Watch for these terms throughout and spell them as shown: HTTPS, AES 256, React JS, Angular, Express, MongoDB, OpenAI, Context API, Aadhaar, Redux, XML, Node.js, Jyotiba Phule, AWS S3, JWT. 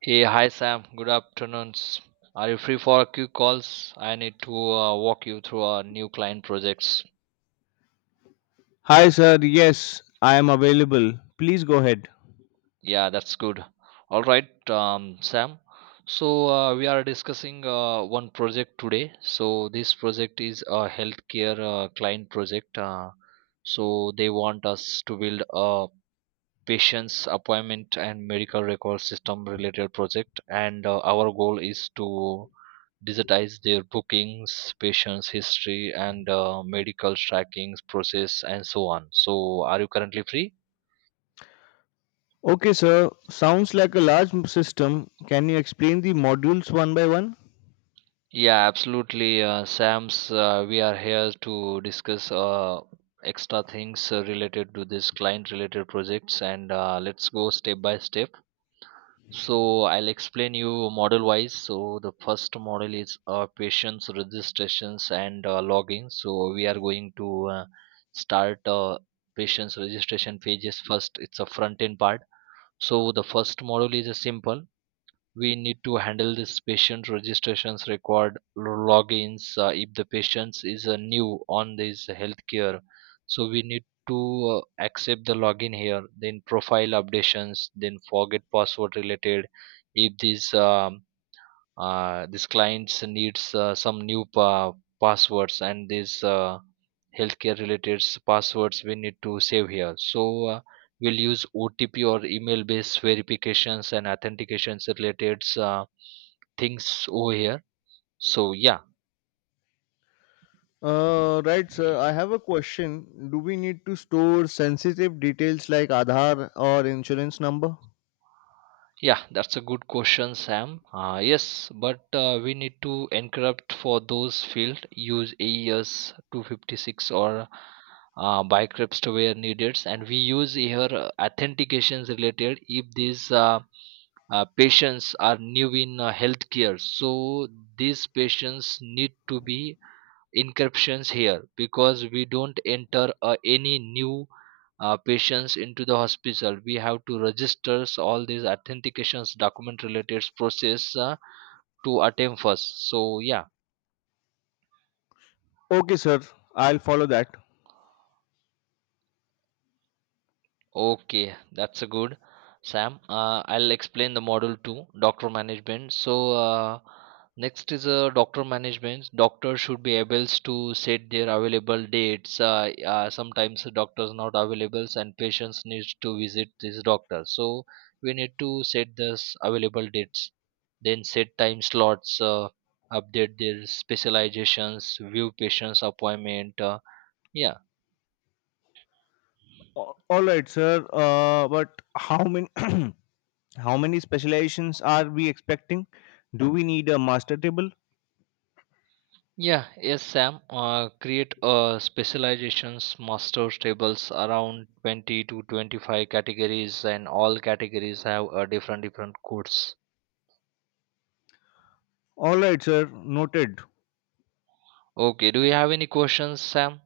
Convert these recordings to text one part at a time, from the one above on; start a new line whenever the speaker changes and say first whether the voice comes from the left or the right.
right: Hey, hi Sam. Good afternoons. Are you free for a few calls? I need to walk you through our new client projects.
left: Hi, sir. Yes, I am available. Please go ahead.
right: Yeah, that's good. All right, Sam. So we are discussing one project today. So this project is a healthcare client project. So they want us to build a patients appointment and medical record system related project and our goal is to digitize their bookings patients history and medical tracking process and so on. So are you currently free?
left: Okay, sir. Sounds like a large system. Can you explain the modules one by one?
right: Yeah, absolutely. Sams, we are here to discuss extra things related to this client related projects, and let's go step by step. So I'll explain you model wise. So the first model is patients registrations and login. So we are going to start patients registration pages first. It's a front end part. So the first model is a simple, we need to handle this patient registrations required logins if the patient is new on this healthcare. So we need to accept the login here, then profile updations, then forget password related. If this this clients needs some new passwords, and these healthcare related passwords we need to save here. So we'll use otp or email based verifications and authentications related things over here. So yeah.
left: Right, sir. I have a question. Do we need to store sensitive details like Aadhaar or insurance number?
right: Yeah, that's a good question, Sam. Yes, but we need to encrypt for those field. Use AES 256 or by crypts where needed, and we use here authentications related if these patients are new in healthcare. So these patients need to be encryptions here because we don't enter any new patients into the hospital. We have to register all these authentications document related process to attempt first. So yeah.
left: Okay, sir. I'll follow that.
right: Okay, that's a good, Sam. I'll explain the model to doctor management. So next is a doctor management. Doctors should be able to set their available dates. Sometimes the doctors not available and patients needs to visit this doctor. So we need to set this available dates. Then set time slots. Update their specializations, view patients appointment. Yeah.
left: All right, sir. But how many how many specializations are we expecting? Do we need a master table?
right: Yeah, yes, Sam. Create specializations, masters tables around 20 to 25 categories, and all categories have a different different codes.
left: All right, sir. Noted.
right: Okay, do you have any questions, Sam?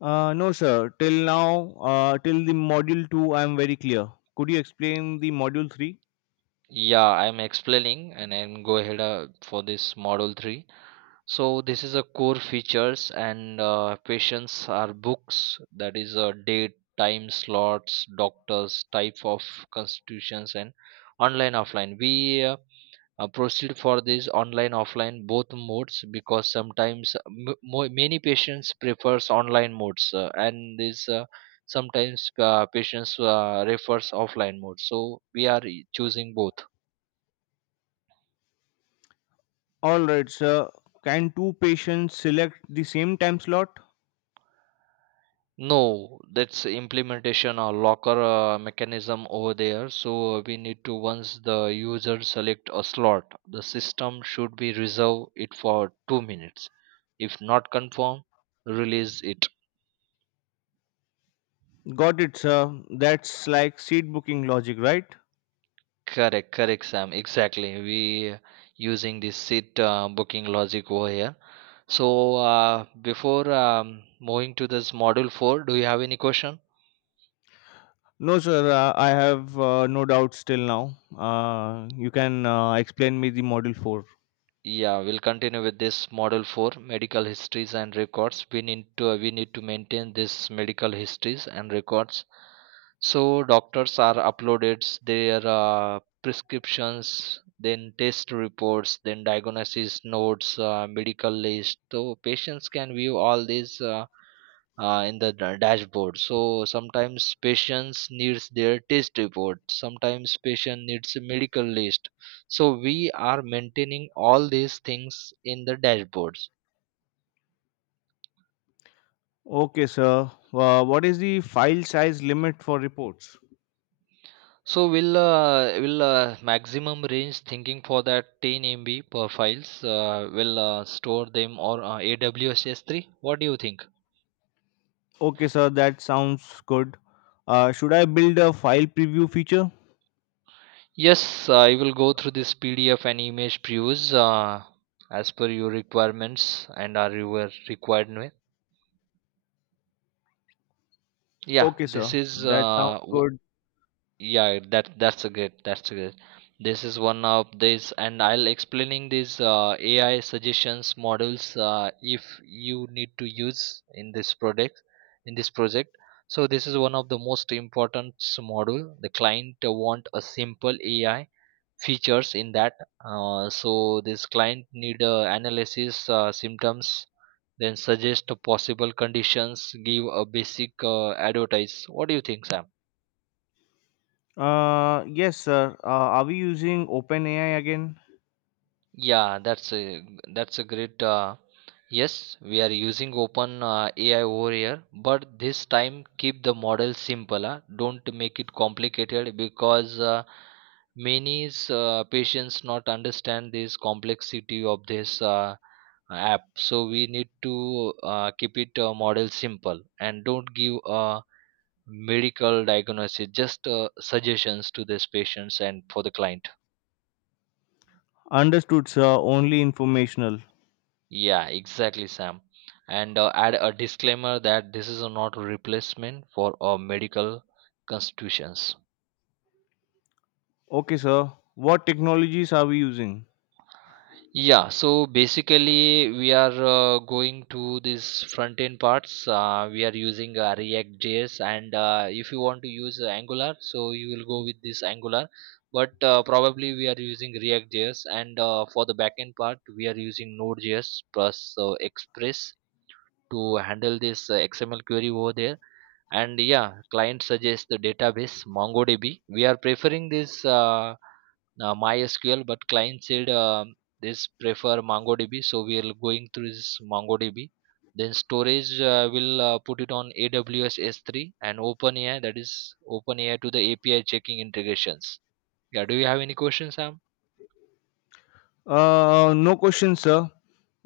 left: No, sir. Till the module 2, I am very clear. Could you explain the module 3?
right: Yeah, I'm explaining, and then go ahead for this model three. So this is a core features, and patients are books. That is a date, time slots, doctors, type of constitutions, and online offline. We proceed for this online offline both modes because sometimes many patients prefers online modes, and this sometimes patients refers offline mode, so we are e, choosing both.
left: Alright, sir. Can two patients select the same time slot?
right: No, that's implementation or locker mechanism over there. So we need to, once the user select a slot, the system should be reserve it for 2 minutes. If not confirm, release it.
left: Got it, sir. That's like seat booking logic, right?
right: Correct, correct, Sam. Exactly. We using this seat booking logic over here. So before moving to this module four, do you have any question?
left: No, sir. I have no doubts till now. You can explain me the module 4.
right: Yeah, we'll continue with this model four medical histories and records. We need to maintain this medical histories and records. So doctors are uploaded their prescriptions, then test reports, then diagnosis notes, medical list. So patients can view all these in the dashboard. So sometimes patients needs their test report. Sometimes patient needs a medical list. So we are maintaining all these things in the dashboards.
left: Okay, sir. What is the file size limit for reports?
right: So we'll will maximum range thinking for that 10 MB per files. Will store them or AWS S3. What do you think?
left: Okay, sir. That sounds good. Should I build a file preview feature?
right: Yes, I will go through this PDF and image previews as per your requirements and are your required. Yeah,
left: Okay,
right: this
left: sir.
right: is
left: That sounds
right: uh w-
left: good.
right: yeah, that's a good. This is one of this, and I'll explaining these AI suggestions models if you need to use in this product, in this project. So this is one of the most important model. The client want a simple AI features in that. So this client need analysis symptoms, then suggest possible conditions, give a basic advertise. What do you think, Sam?
left: Yes, sir. Are we using OpenAI again?
right: Yeah, that's a great. Yes, we are using open AI over here, but this time keep the model simple. Don't make it complicated because many patients not understand this complexity of this app. So we need to keep it model simple and don't give a medical diagnosis. Just suggestions to these patients and for the client.
left: Understood, sir. Only informational.
right: Yeah, exactly, Sam. And add a disclaimer that this is not a replacement for medical constitutions.
left: Okay, sir. What technologies are we using?
right: Yeah, so basically, we are going to this front end parts. We are using React JS, and if you want to use Angular, so you will go with this Angular. But probably we are using React JS, and for the backend part, we are using Node.js plus Express to handle this XML query over there. And yeah, client suggests the database mongodb. We are preferring this mysql, but client said this prefer mongodb, so we are going through this mongodb. Then storage will put it on aws S3, and openai, that is openai, to the api checking integrations. Yeah, do you have any questions, Sam?
left: No question, sir.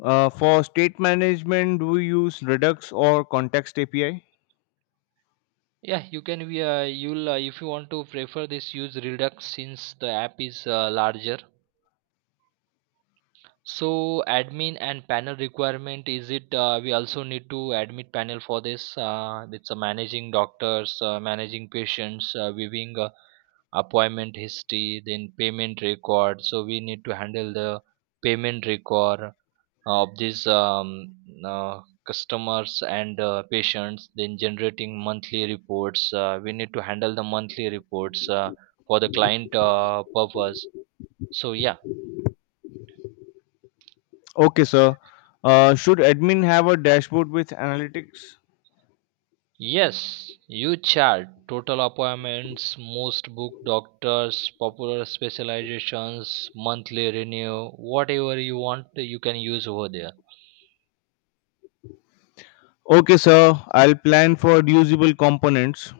left: For state management, do we use Redux or Context API?
right: Yeah you can we you'll If you want to prefer this, use redux since the app is larger. So admin and panel requirement is it, we also need to admit panel for this. It's a managing doctors, managing patients, viewing appointment history, then payment record. So we need to handle the payment record of these uh, customers and patients, then generating monthly reports. We need to handle the monthly reports for the client purpose. So yeah.
left: Okay, sir. Should admin have a dashboard with analytics?
right: Yes, you chart total appointments, most book doctors, popular specializations, monthly renew, whatever you want, you can use over there.
left: Okay, sir. I'll plan for reusable components.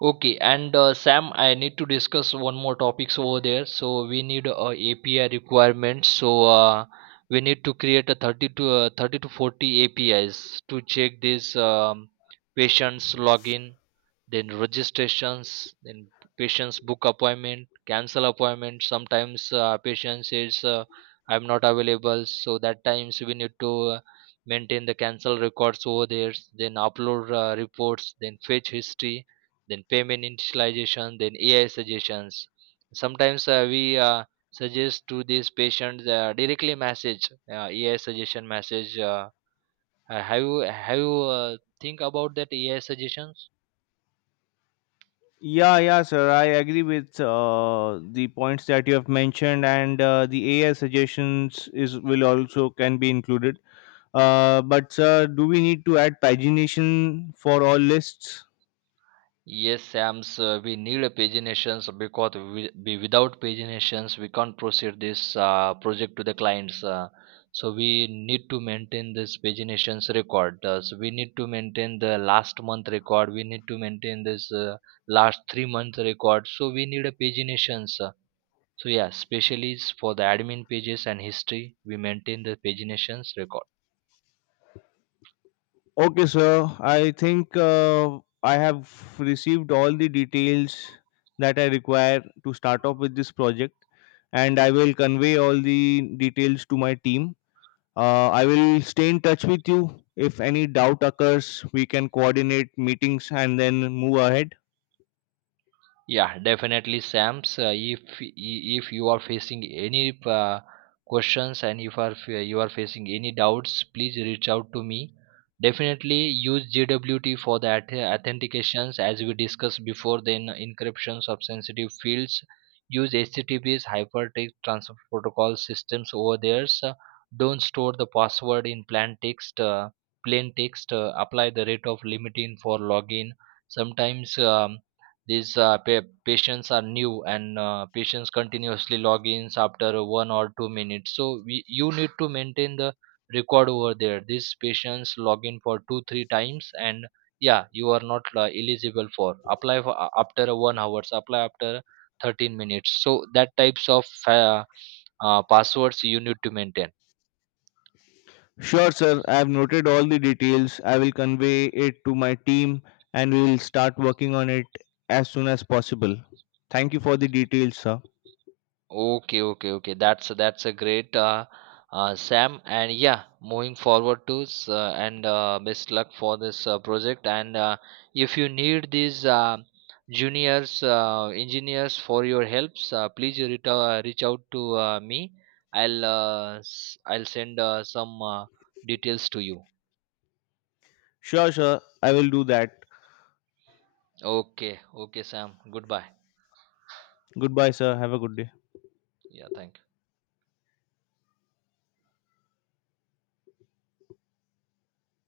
right: Okay, and Sam, I need to discuss one more topics over there. So we need API requirements. So we need to create a 30 to 40 APIs to check this patient's login, then registrations, then patient's book appointment, cancel appointment. Sometimes patient says I'm not available, so that times we need to maintain the cancel records over there, then upload reports, then fetch history, then payment initialization, then ai suggestions. Sometimes we suggest to these patients directly message ai suggestion message. Uh, uh, have you have you uh, think about that ai suggestions?
left: Yeah, sir. I agree with the points that you have mentioned, and the AI suggestions is will also can be included. But sir, do we need to add pagination for all lists?
right: Yes, Sam's, we need a paginations because we without paginations we can't proceed this project to the clients. So we need to maintain this paginations record. So we need to maintain the last month record. We need to maintain this last 3 month record. So we need a paginations. So yeah, especially for the admin pages and history, we maintain the paginations record.
left: Okay, sir. I think I have received all the details that I require to start off with this project, and I will convey all the details to my team. I will stay in touch with you. If any doubt occurs, we can coordinate meetings and then move ahead.
right: Yeah, definitely, Sam's. If you are facing any questions, and if are you are facing any doubts, please reach out to me. Definitely use JWT for the authentications as we discussed before. Then encryptions of sensitive fields. Use HTTPS hypertext transfer protocol systems over there. So don't store the password in plain text. Apply the rate of limiting for login. Sometimes. These patients are new, and patients continuously log ins after 1 or 2 minutes. So you need to maintain the record over there. These patients log in for 2 3 times, and yeah, you are not eligible for apply for, after 1 hours, apply after 13 minutes. So that types of passwords you need to maintain.
left: Sure, sir. I have noted all the details. I will convey it to my team and we will start working on it as soon as possible. Thank you for the details, sir.
right: Okay, okay, okay. That's a great Sam, and yeah, moving forward to and best luck for this project. And if you need these juniors engineers for your helps, please reach out to me. I'll send some details to you.
left: Sure, sir. I will do that.
right: Okay, okay, Sam. Goodbye.
left: Goodbye, sir. Have a good day.
right: Yeah, thank.